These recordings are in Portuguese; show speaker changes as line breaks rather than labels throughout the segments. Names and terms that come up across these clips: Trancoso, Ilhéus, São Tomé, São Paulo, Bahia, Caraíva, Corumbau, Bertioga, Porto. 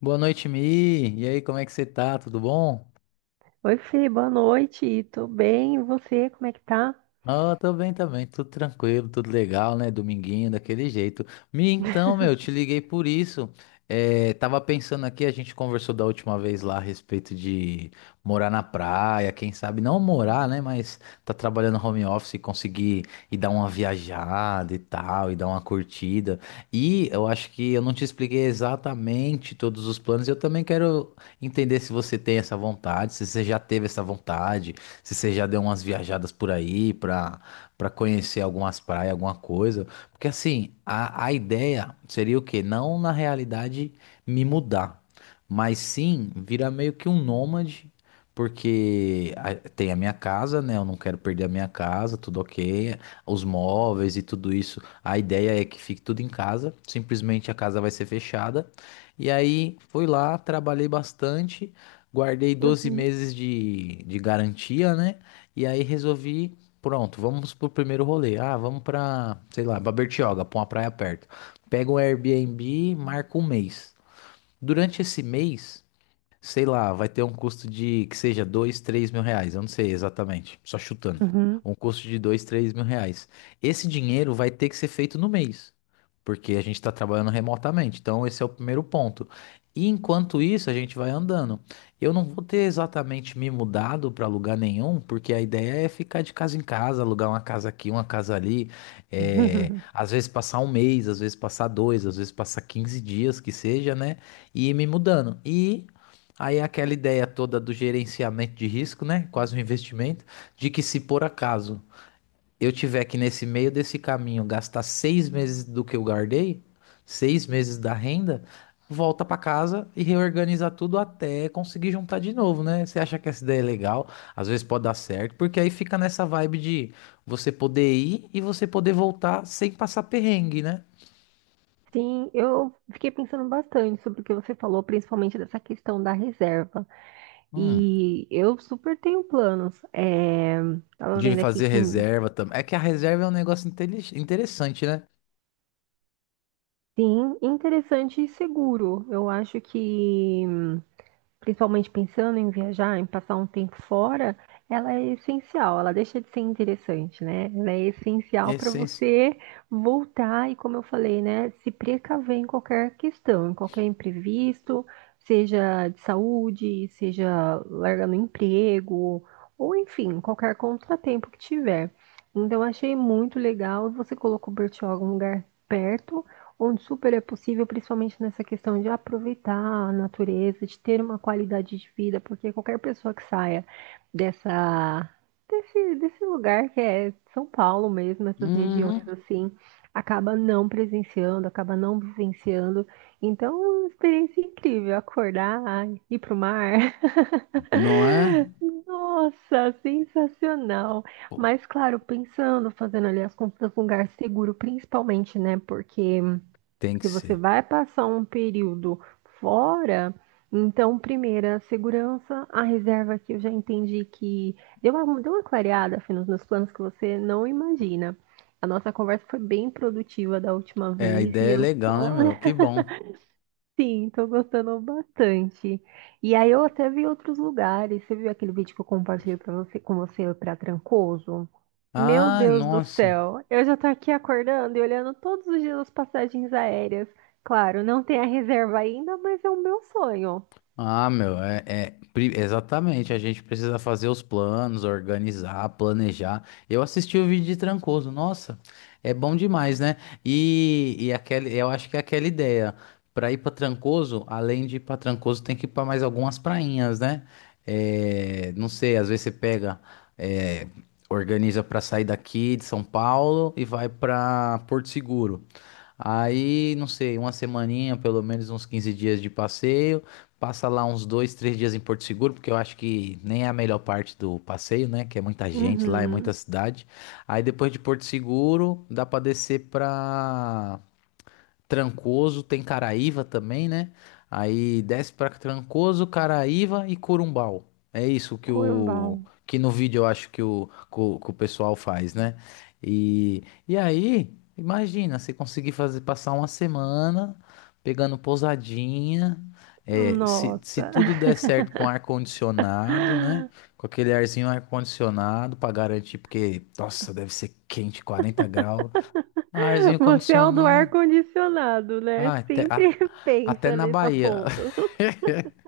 Boa noite, Mi. E aí, como é que você tá? Tudo bom?
Oi, Fê, boa noite. Tô bem, e você, como é que tá?
Ah, tô bem também, tudo tranquilo, tudo legal, né? Dominguinho, daquele jeito. Mi, então, meu, te liguei por isso. É, tava pensando aqui, a gente conversou da última vez lá a respeito de morar na praia, quem sabe não morar, né? Mas tá trabalhando home office e conseguir ir dar uma viajada e tal, e dar uma curtida. E eu acho que eu não te expliquei exatamente todos os planos. Eu também quero entender se você tem essa vontade, se você já teve essa vontade, se você já deu umas viajadas por aí pra, pra conhecer algumas praias, alguma coisa. Porque assim, a ideia seria o quê? Não, na realidade, me mudar, mas sim virar meio que um nômade. Porque tem a minha casa, né? Eu não quero perder a minha casa, tudo ok. Os móveis e tudo isso. A ideia é que fique tudo em casa. Simplesmente a casa vai ser fechada. E aí fui lá, trabalhei bastante. Guardei doze
Uhum,
meses de garantia, né? E aí resolvi, pronto, vamos pro primeiro rolê. Ah, vamos pra, sei lá, pra Bertioga, pra uma praia perto. Pego um Airbnb, marco um mês. Durante esse mês, sei lá, vai ter um custo de que seja 2, 3 mil reais, eu não sei exatamente, só chutando.
uhum.
Um custo de 2, 3 mil reais. Esse dinheiro vai ter que ser feito no mês, porque a gente está trabalhando remotamente. Então, esse é o primeiro ponto. E enquanto isso, a gente vai andando. Eu não vou ter exatamente me mudado para lugar nenhum, porque a ideia é ficar de casa em casa, alugar uma casa aqui, uma casa ali. É, às vezes passar um mês, às vezes passar dois, às vezes passar 15 dias, que seja, né? E ir me mudando. E aí é aquela ideia toda do gerenciamento de risco, né? Quase um investimento, de que, se por acaso eu tiver que nesse meio desse caminho gastar 6 meses do que eu guardei, 6 meses da renda, volta para casa e reorganizar tudo até conseguir juntar de novo, né? Você acha que essa ideia é legal? Às vezes pode dar certo, porque aí fica nessa vibe de você poder ir e você poder voltar sem passar perrengue, né?
Sim, eu fiquei pensando bastante sobre o que você falou, principalmente dessa questão da reserva.
Hum.
E eu super tenho planos. Tava
De
vendo aqui
fazer
que,
reserva também. É que a reserva é um negócio interessante, né?
sim, interessante e seguro. Eu acho que principalmente pensando em viajar, em passar um tempo fora, ela é essencial, ela deixa de ser interessante, né? Ela é essencial para
Essen-
você voltar e, como eu falei, né, se precaver em qualquer questão, em qualquer imprevisto, seja de saúde, seja largando o emprego, ou enfim, qualquer contratempo que tiver. Então, eu achei muito legal, você colocou Bertioga em um lugar perto, onde super é possível, principalmente nessa questão de aproveitar a natureza, de ter uma qualidade de vida, porque qualquer pessoa que saia dessa, desse lugar que é São Paulo mesmo, essas regiões
Uhum.
assim, acaba não presenciando, acaba não vivenciando. Então, é uma experiência incrível, acordar, ir pro mar.
Não é?
Nossa, sensacional.
Pô,
Mas claro, pensando, fazendo ali as compras num lugar seguro, principalmente, né? Porque
tem que
se você
ser.
vai passar um período fora, então, primeiro, a segurança, a reserva que eu já entendi que deu uma clareada, Fê, nos meus planos que você não imagina. A nossa conversa foi bem produtiva da última
É, a
vez e
ideia é
eu
legal, né,
estou
meu? Que bom.
Sim, tô gostando bastante. E aí eu até vi outros lugares. Você viu aquele vídeo que eu compartilhei para você, com você para Trancoso? Meu
Ai,
Deus do
nossa.
céu, eu já tô aqui acordando e olhando todos os dias as passagens aéreas. Claro, não tem a reserva ainda, mas é o meu sonho.
Ah, meu, é exatamente. A gente precisa fazer os planos, organizar, planejar. Eu assisti o vídeo de Trancoso, nossa, é bom demais, né? E aquele, eu acho que é aquela ideia. Pra ir pra Trancoso, além de ir pra Trancoso, tem que ir pra mais algumas prainhas, né? É, não sei, às vezes você pega, é, organiza pra sair daqui de São Paulo e vai pra Porto Seguro. Aí, não sei, uma semaninha, pelo menos uns 15 dias de passeio. Passa lá uns dois, três dias em Porto Seguro, porque eu acho que nem é a melhor parte do passeio, né? Que é muita gente lá, é muita
Uhum.
cidade. Aí depois de Porto Seguro, dá pra descer pra Trancoso, tem Caraíva também, né? Aí desce pra Trancoso, Caraíva e Corumbau. É isso que o,
Corumbau.
que no vídeo eu acho que o pessoal faz, né? E, e aí, imagina, você conseguir fazer passar uma semana pegando pousadinha, é, se
Nossa.
tudo der certo com ar-condicionado, né? Com aquele arzinho ar-condicionado pra garantir, porque, nossa, deve ser quente, 40 graus. Arzinho
Você é o do
condicionado.
ar-condicionado, né?
Ah,
Sempre
até
pensa
na
nesse
Bahia.
ponto.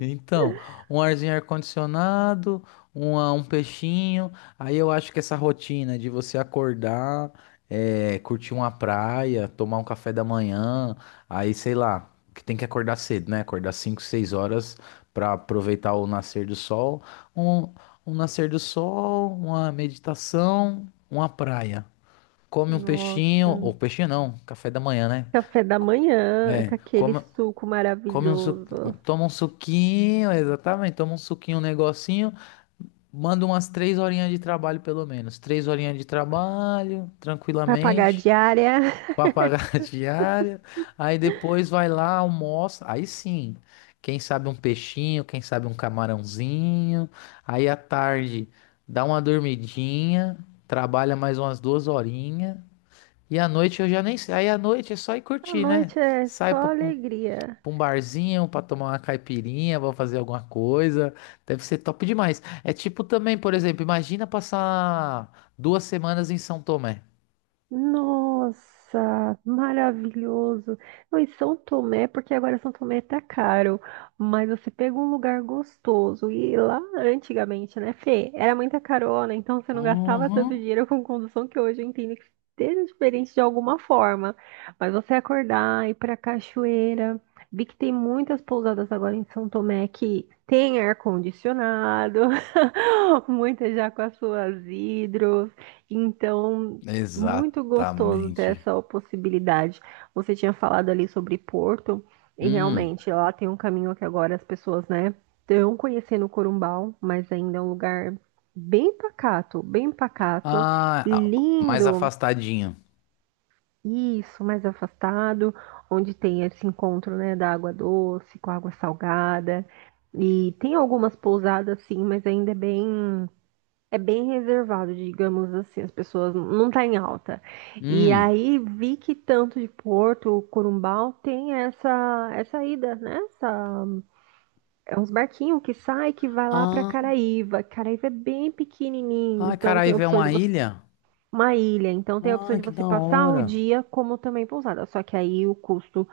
Então, um arzinho ar-condicionado, um peixinho. Aí eu acho que essa rotina de você acordar, curtir uma praia, tomar um café da manhã, aí sei lá, que tem que acordar cedo, né? Acordar 5, 6 horas para aproveitar o nascer do sol. Um, um nascer do sol, uma meditação, uma praia. Come um peixinho,
Nossa.
ou peixinho não, café da manhã, né?
Café da manhã,
É,
com aquele
come,
suco
come um
maravilhoso.
toma um suquinho, exatamente. Toma um suquinho, um negocinho. Manda umas 3 horinhas de trabalho, pelo menos. 3 horinhas de trabalho,
Pra pagar a
tranquilamente,
diária.
pra pagar a diária. Aí depois vai lá, almoça. Aí sim, quem sabe um peixinho, quem sabe um camarãozinho. Aí à tarde dá uma dormidinha, trabalha mais umas 2 horinhas. E à noite eu já nem sei. Aí à noite é só ir
A
curtir, né?
noite é
Sai pra
só
um,
alegria.
pra um barzinho, pra tomar uma caipirinha, pra fazer alguma coisa. Deve ser top demais. É tipo também, por exemplo, imagina passar 2 semanas em São Tomé.
Nossa, maravilhoso. Não, e São Tomé, porque agora São Tomé tá caro, mas você pega um lugar gostoso. E lá antigamente, né, Fê, era muita carona, então você não gastava tanto
Uhum.
dinheiro com condução que hoje eu entendo que seja diferente de alguma forma. Mas você acordar, ir pra cachoeira. Vi que tem muitas pousadas agora em São Tomé que tem ar-condicionado, muitas já com as suas hidros. Então, muito gostoso ter
Exatamente.
essa possibilidade. Você tinha falado ali sobre Porto, e
Hum.
realmente lá tem um caminho que agora as pessoas, né, estão conhecendo Corumbau, mas ainda é um lugar bem pacato,
Ah, ah, mais
lindo,
afastadinho.
isso, mais afastado, onde tem esse encontro, né, da água doce com a água salgada. E tem algumas pousadas, sim, mas ainda é bem reservado, digamos assim, as pessoas não tá em alta. E
Hum.
aí vi que tanto de Porto, Corumbau tem essa ida, né? Essa, é uns barquinhos que sai que vai lá para
Ah,
Caraíva. Caraíva é bem pequenininho,
ah,
então tem a
Caraíva é
opção
uma
de você
ilha?
uma ilha, então tem a opção
Ah,
de
que
você
da
passar o
hora.
dia como também pousada, só que aí o custo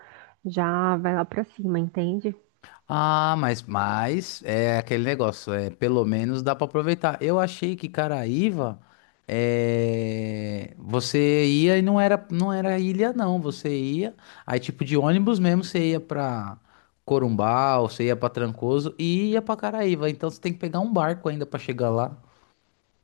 já vai lá para cima, entende?
Ah, mas é aquele negócio, é, pelo menos dá pra aproveitar. Eu achei que Caraíva, é, você ia e não era, não era ilha não, você ia, aí tipo de ônibus mesmo, você ia pra Corumbau, você ia pra Trancoso e ia pra Caraíva, então você tem que pegar um barco ainda pra chegar lá.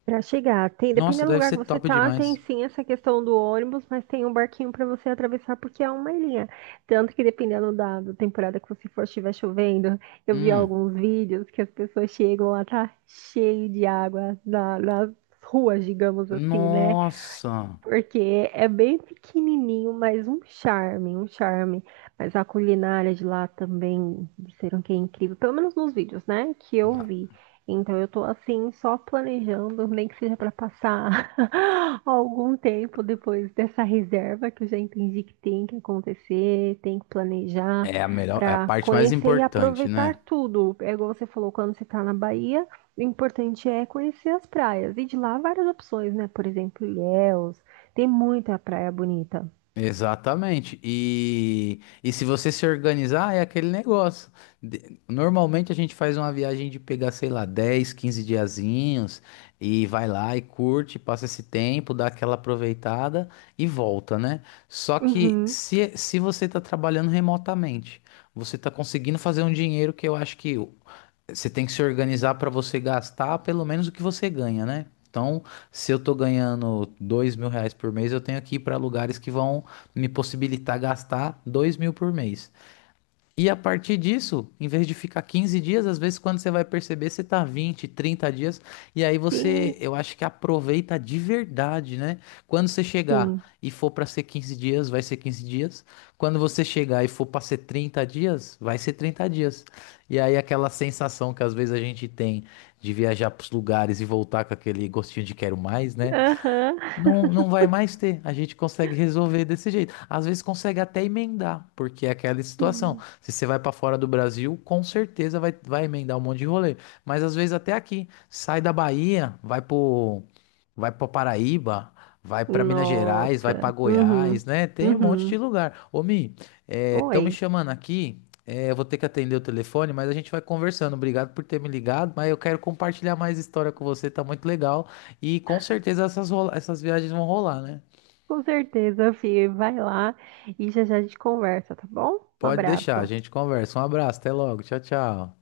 Para chegar, tem,
Nossa,
dependendo do
deve
lugar
ser
que você
top
tá, tem
demais.
sim essa questão do ônibus, mas tem um barquinho para você atravessar porque é uma ilha. Tanto que dependendo da temporada que você for, estiver chovendo, eu vi
Hum,
alguns vídeos que as pessoas chegam lá, tá cheio de água na- nas ruas, digamos assim, né?
nossa.
Porque é bem pequenininho, mas um charme, um charme. Mas a culinária de lá também disseram que é incrível, pelo menos nos vídeos, né, que eu vi. Então eu tô assim só planejando, nem que seja para passar algum tempo depois dessa reserva que eu já entendi que tem que acontecer, tem que planejar
É a melhor, é a
para
parte mais
conhecer e
importante,
aproveitar
né?
tudo. É igual você falou, quando você tá na Bahia, o importante é conhecer as praias. E de lá várias opções, né? Por exemplo, Ilhéus, tem muita praia bonita.
Exatamente. E se você se organizar, é aquele negócio. Normalmente a gente faz uma viagem de pegar, sei lá, 10, 15 diazinhos e vai lá e curte, passa esse tempo, dá aquela aproveitada e volta, né? Só que
Uhum.
se você está trabalhando remotamente, você está conseguindo fazer um dinheiro que eu acho que você tem que se organizar para você gastar pelo menos o que você ganha, né? Então, se eu tô ganhando 2 mil reais por mês, eu tenho que ir para lugares que vão me possibilitar gastar 2 mil por mês. E a partir disso, em vez de ficar 15 dias, às vezes, quando você vai perceber, você tá 20, 30 dias, e aí você,
Sim,
eu acho que aproveita de verdade, né? Quando você chegar
sim.
e for para ser 15 dias, vai ser 15 dias. Quando você chegar e for para ser 30 dias, vai ser 30 dias. E aí aquela sensação que às vezes a gente tem de viajar para os lugares e voltar com aquele gostinho de quero mais, né?
Aham.
Não, não vai mais ter. A gente consegue resolver desse jeito. Às vezes consegue até emendar, porque é aquela situação.
Sim.
Se você vai para fora do Brasil, com certeza vai, emendar um monte de rolê. Mas às vezes até aqui. Sai da Bahia, vai pro, vai para Paraíba, vai para Minas Gerais, vai para
Nossa. Uhum.
Goiás, né? Tem um monte
Uhum.
de lugar. Ô, Mi, estão me
Oi.
chamando aqui. É, eu vou ter que atender o telefone, mas a gente vai conversando. Obrigado por ter me ligado, mas eu quero compartilhar mais história com você, tá muito legal. E com certeza essas, essas viagens vão rolar, né?
Com certeza, Fih. Vai lá e já já a gente conversa, tá bom? Um
Pode deixar, a
abraço.
gente conversa. Um abraço, até logo. Tchau, tchau.